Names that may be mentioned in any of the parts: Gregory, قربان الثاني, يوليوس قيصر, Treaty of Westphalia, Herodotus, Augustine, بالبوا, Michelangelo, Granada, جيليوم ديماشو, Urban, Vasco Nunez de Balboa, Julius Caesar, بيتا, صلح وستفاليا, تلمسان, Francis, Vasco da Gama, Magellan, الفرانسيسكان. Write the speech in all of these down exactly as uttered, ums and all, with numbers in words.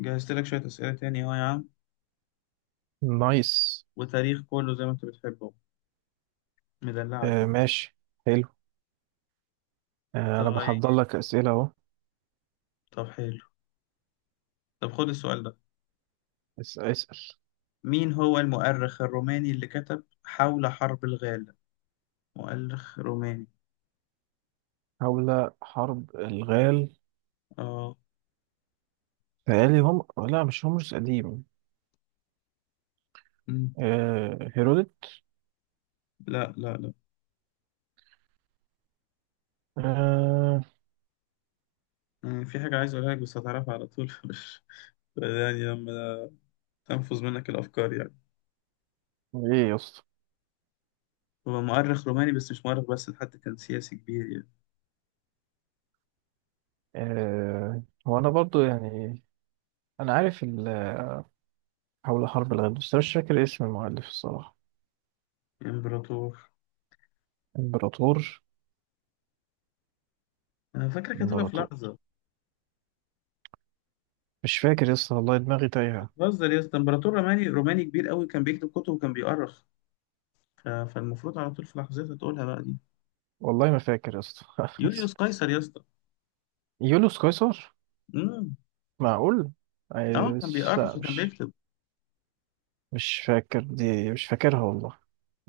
جهزت لك شوية أسئلة تاني أهو يا عم، نايس. وتاريخ كله زي ما أنت بتحبه. مدلعك آه، بقى. ماشي. حلو. آه، أنا بحضر طيب. لك أسئلة أهو. طب حلو. طب خد السؤال ده. اس- اسأل. مين هو المؤرخ الروماني اللي كتب حول حرب الغالة؟ مؤرخ روماني. حول حرب الغال. آه. تهيألي هم. لا، مش هومرس قديم. مم. آه، هيرودوت. لا لا لا. آه. مم. في حاجة عايز أقولها لك بس هتعرفها على طول مش يعني لما تنفذ منك الأفكار يعني. إيه يا اسطى؟ هو مؤرخ روماني بس مش مؤرخ بس، حتى كان سياسي كبير يعني. آه، هو أنا برضو يعني أنا عارف ال- حول حرب الغال، بس أنا مش فاكر اسم المؤلف الصراحة. إمبراطور. إمبراطور. أنا فاكرك هتقولها في إمبراطور. لحظة. مش فاكر يا اسطى، والله دماغي تايهة. بتهزر يا اسطى، إمبراطور روماني، روماني كبير أوي، كان بيكتب كتب وكان بيؤرخ. ف- فالمفروض على طول في لحظتها تقولها بقى دي. والله ما فاكر يا اسطى يوليوس قيصر يا اسطى. يوليوس قيصر. امم معقول؟ اه كان عايش- بيأرخ لا وكان مش. بيكتب. مش فاكر، دي مش فاكرها والله.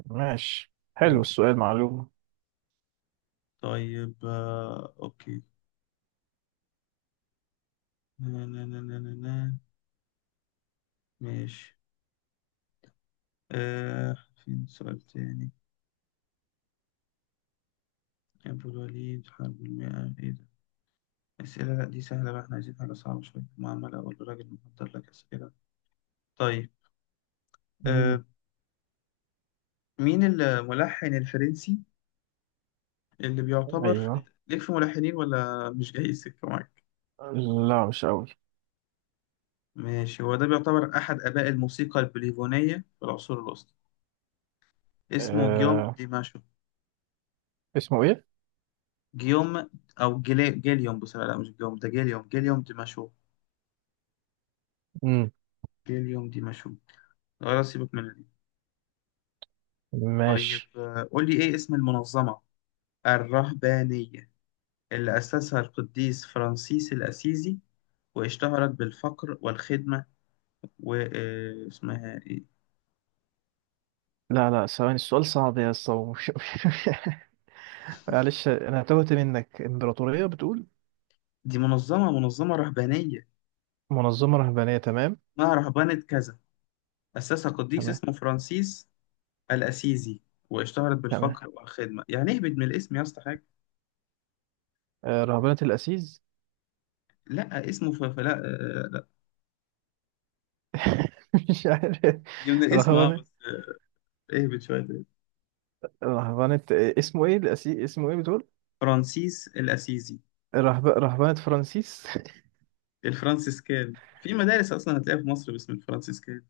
ماشي، حلو اوكي. السؤال، معلومة. طيب آه اوكي. نا نا نا نا نا نا. ماشي. آه فين سؤال تاني. أبو الوليد حرب المئة ايه ده. أسئلة، لا دي سهلة بقى، احنا عايزين حاجة صعبة شوية، ما عمال أقول للراجل محضر لك أسئلة. طيب مم. آه مين الملحن الفرنسي اللي بيعتبر؟ أيوة. ليك في ملحنين ولا مش جاي السكة؟ لا مش أوي. ماشي، هو ده بيعتبر أحد آباء الموسيقى البوليفونية في العصور الوسطى، اسمه جيوم أه... ديماشو. اسمه إيه؟ جيوم، أو جيلي... جيليوم بصراحة، لا مش جيوم ده، جيليوم، جيليوم ديماشو. مم. جيليوم ديماشو. خلاص سيبك من دي. طيب ماشي. آه، قول لي إيه اسم المنظمة الرهبانية اللي أسسها القديس فرانسيس الأسيزي واشتهرت بالفقر والخدمة، واسمها إيه؟ لا لا، ثواني، السؤال صعب يا اسطى مش- معلش، أنا تهت منك، إمبراطورية بتقول؟ دي منظمة، منظمة رهبانية، منظمة رهبانية، تمام. اسمها رهبانة كذا، أسسها قديس تمام. اسمه فرانسيس الأسيزي، واشتهرت تمام. بالفقر والخدمة، يعني اهبط من الاسم يا اسطى حاجة. أه... رهبنة الأسيز. لا اسمه ف... فلا آه، لا. مش عارف. هي من الاسم اه رهبنة. بس. آه، اهبط شوية تاني. رهبنة اسمه إيه الأسيز اسمه إيه بتقول؟ فرانسيس الأسيزي. رهب... رهبنة فرانسيس. الفرانسيسكان. في مدارس أصلا هتلاقيها في مصر باسم الفرانسيسكان.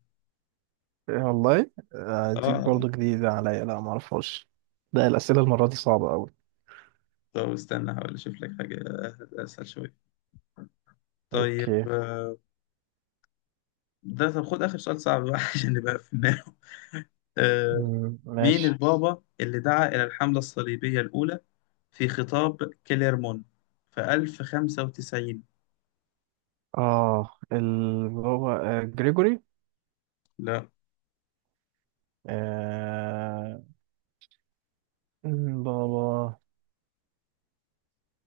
إيه والله. آه، اه دي آه، آه. برضه جديدة عليا، لا معرفهاش. لا، الأسئلة المرة دي صعبة أوي. طب استنى هحاول أشوف لك حاجة آه، أسهل شوية. طيب أوكي. آه، ده طب خد آخر سؤال صعب بقى عشان نبقى في النار. آه، مم، مين ماشي. البابا اللي دعا إلى الحملة الصليبية الأولى في خطاب كليرمون في ألف وخمسة وتسعين؟ آه، اللي هو آه، جريجوري. لا. آه. مم، بابا.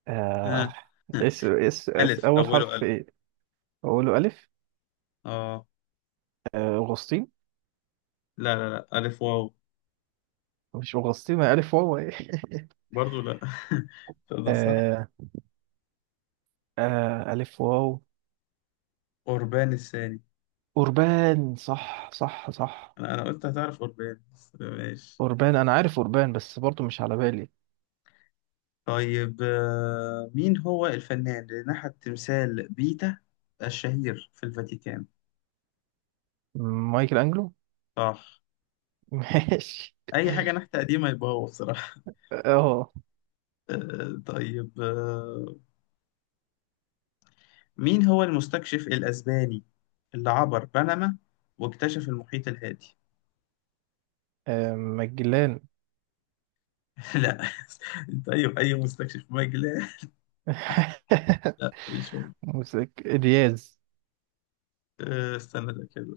آه. آه. اس اس اس ألف، أول أوله حرف ألف. إيه؟ أقوله ألف. آه. آه، أغسطين. لا لا لا، ألف واو. مش أغسطين؟ ما ألف واو إيه برضو لا تبدأ صح. آه. آه، ألف واو. قربان الثاني. أوربان، صح صح صح. أنا أنا قلت هتعرف قربان بس ماشي. أوربان، أنا عارف أوربان بس برضه مش على بالي. طيب آه، مين هو الفنان اللي نحت تمثال بيتا الشهير في الفاتيكان؟ مايكل أنجلو. صح. ماشي. أي حاجة نحت قديمة يبقى هو بصراحة اه. آه، طيب آه، مين هو المستكشف الأسباني اللي عبر بنما واكتشف المحيط الهادي؟ آه، مجلان. لا انت اي اي مستكشف مجلاه. لا مش هو. موسيك دياز. أه، استنى ده كده.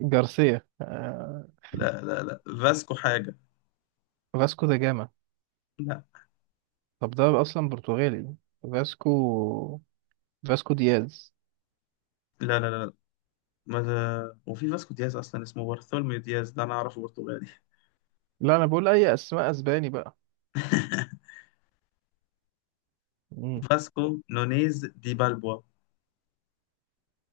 جارسيا. آه، لا لا لا، فاسكو حاجه. فاسكو دا جاما. لا طب ده اصلا برتغالي. فاسكو. فاسكو دياز. لا لا لا، ما ده وفي فاسكو دياز اصلا اسمه بارثولميو دياز ده، انا اعرفه برتغالي. لا انا بقول اي اسماء اسباني بقى. مم. فاسكو نونيز دي بالبوا.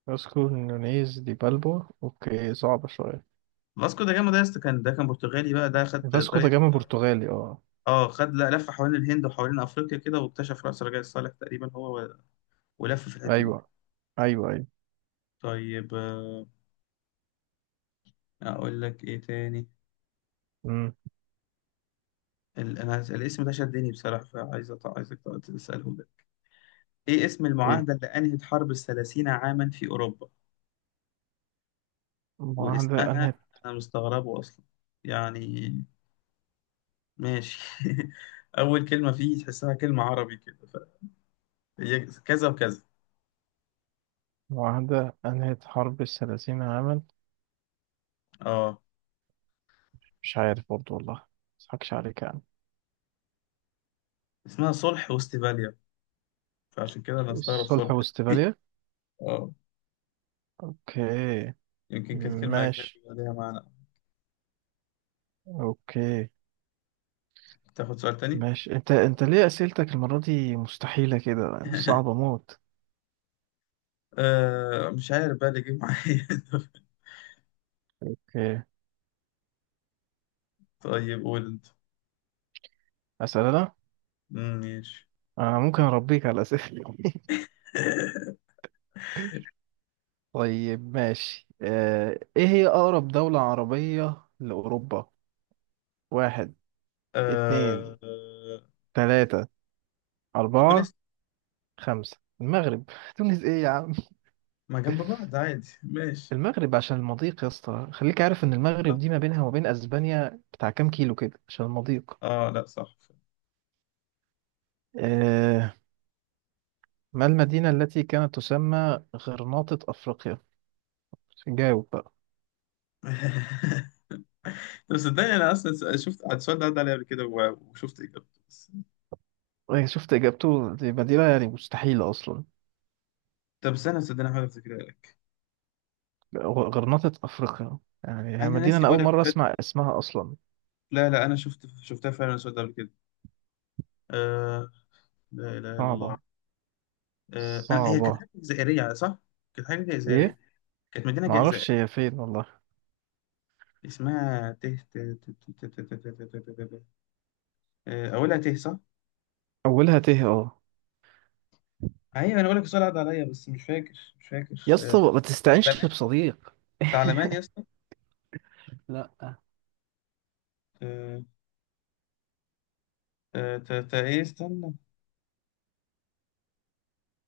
فاسكو نونيز دي بالبو، اوكي، صعبة شوية. فاسكو ده جاما ده يا اسطى، كان ده كان برتغالي بقى، ده خد فاسكو دا طريق، جاما برتغالي، اه. اه خد، لا لف حوالين الهند وحوالين افريقيا كده واكتشف راس رجاء الصالح تقريبا، هو و- ولف في الحته دي. ايوه. ايوه ايوه. طيب آه، اقول لك ايه تاني. مم. ال- انا الاسم ده شدني بصراحه، فعايز أط- عايزك تق- تساله ده، ايه اسم ايه؟ المعاهده اللي انهت حرب الثلاثين عاما في اوروبا معاهدة واسمها؟ انهت. انا مستغربه اصلا يعني، ماشي اول كلمه فيه تحسها كلمه عربي كده ف... هي كذا وكذا. معاهدة انهت حرب الثلاثين عاما. اه، مش عارف برضو والله، ما اضحكش عليك يعني. اسمها صلح وستفاليا، فعشان كده انا استغرب صلح صلح. واستفالية. اه، اوكي. يمكن كانت كلمه اجنبي ماشي. يبقى ليها معنى. اوكي. تاخد سؤال تاني؟ ماشي. انت انت ليه اسئلتك المرة دي مستحيلة كده، صعبة موت. آه مش عارف بقى اللي جه معايا اوكي. طيب قول انت. اسأل انا. مم، ماشي. انا ممكن اربيك على اسئلة. طيب، ماشي. آه، ايه هي اقرب دولة عربية لاوروبا؟ واحد، اتنين، آه... تلاتة، اربعة، تونس. خمسة. المغرب. تونس ايه يا عم؟ ما جنب بعض عادي ماشي. المغرب عشان المضيق يا اسطى، خليك عارف ان المغرب صح. دي ما بينها وما بين اسبانيا بتاع كام كيلو كده، عشان المضيق. اه، لا صح. آه. ما المدينة التي كانت تسمى غرناطة افريقيا؟ جاوب بقى. طب صدقني انا اصلا شفت السؤال ده عدى عليا قبل كده و- وشفت اجابته، بس إيه، شفت اجابته؟ دي مدينة يعني مستحيلة اصلا. طب استنى صدقني هحاول افتكرها لك. غ- غرناطة افريقيا، يعني هي انا مدينة ناسي انا بقول اول لك مرة بجد. اسمع اسمها اصلا. لا لا انا شفت، شفتها فعلا السؤال ده قبل كده. آه... لا اله الا الله. صعبة. آه... آه، هي كانت صعبة، حاجه جزائريه صح؟ كانت حاجه جزائريه، ايه. كانت مدينه جزائر، معرفش هي فين والله. اسمها ته ت- ت- ت- ت- ت- ت- ت- ت- ت- ت- ت- آه، اولها ته صح؟ اولها ت، اه. ايوه انا بقول لك السؤال عدى عليا بس مش فاكر، مش فاكر. يا اسطى ما تستعنش تعلمان. بصديق؟ تعلمان يا اسطى. لا. ت- ت- ت- ت- ايه استنى،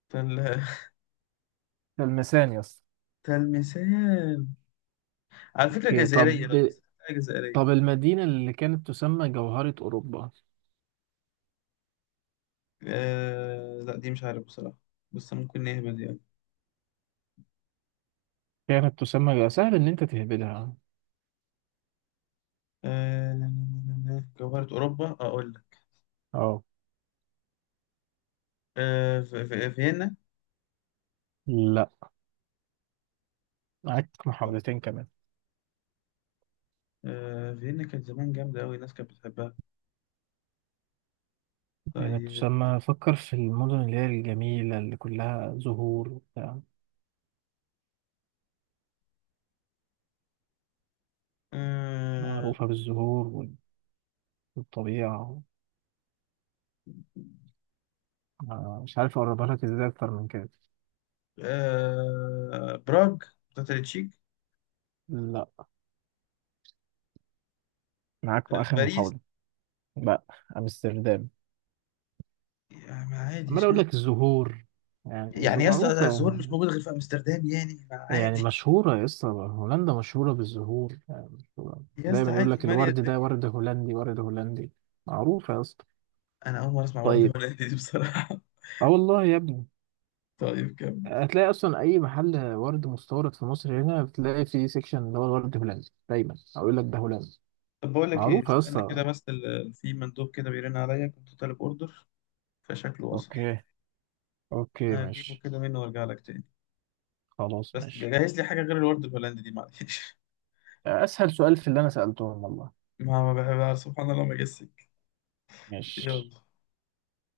تل... المسان يا اسطى. تلمسان. على فكرة اوكي، جزائرية طب. لو بس، حاجة جزائرية. طب المدينة اللي كانت تسمى جوهرة أوروبا؟ آه... لا دي مش عارف بصراحة، بس ممكن نهبد يعني. كانت تسمى جو- سهل إن أنت تهبدها. آه... جوهرة أوروبا أقول لك. أه. آه... في... في... فيينا. لا، معاك محاولتين كمان. آه... فيينا كانت زمان جامدة أوي، الناس كانت بتحبها. كانت طيب. تسمى، فكر في المدن اللي هي الجميلة، اللي كلها زهور وبتاع، آه... معروفة بالزهور وال- والطبيعة. آه، مش عارف أقربها لك إزاي أكتر من كده. آه... براغ، بتاعت التشيك. لا، معاك بقى آه... آخر باريس. محاولة. لا. أمستردام. يعني عادي عمال أقول اشمعنى. لك الزهور يعني، يعني الزهور يا اسطى، ده معروفة الزهور مش موجود غير في امستردام يعني؟ ما يعني، عادي. مشهورة يا اسطى. هولندا مشهورة بالزهور يعني، مشهورة. يا اسطى دايما يقول عادي لك ماليه الورد ده الدنيا. ورد هولندي، ورد هولندي. معروفة يا اسطى. انا اول مره اسمع ورده طيب. هولندي دي بصراحه. اه والله يا ابني، طيب كمل. هتلاقي اصلا اي محل ورد مستورد في مصر هنا بتلاقي فيه سيكشن اللي هو الورد هولندي دايما، او يقول لك ده هولندي. طب بقول لك ايه، معروفة يا استنى كده اسطى. بس، ال- في مندوب كده بيرن عليا، كنت طالب اوردر، فشكله وصل. اوكي. اوكي، هجيبه ماشي. كده منه وارجع لك تاني. خلاص، بس ماشي. جهز لي حاجه غير الورد الهولندي دي معلش. اسهل سؤال في اللي انا سألتهم والله. ما ما بحبها سبحان الله ما جسك. ماشي. يلا.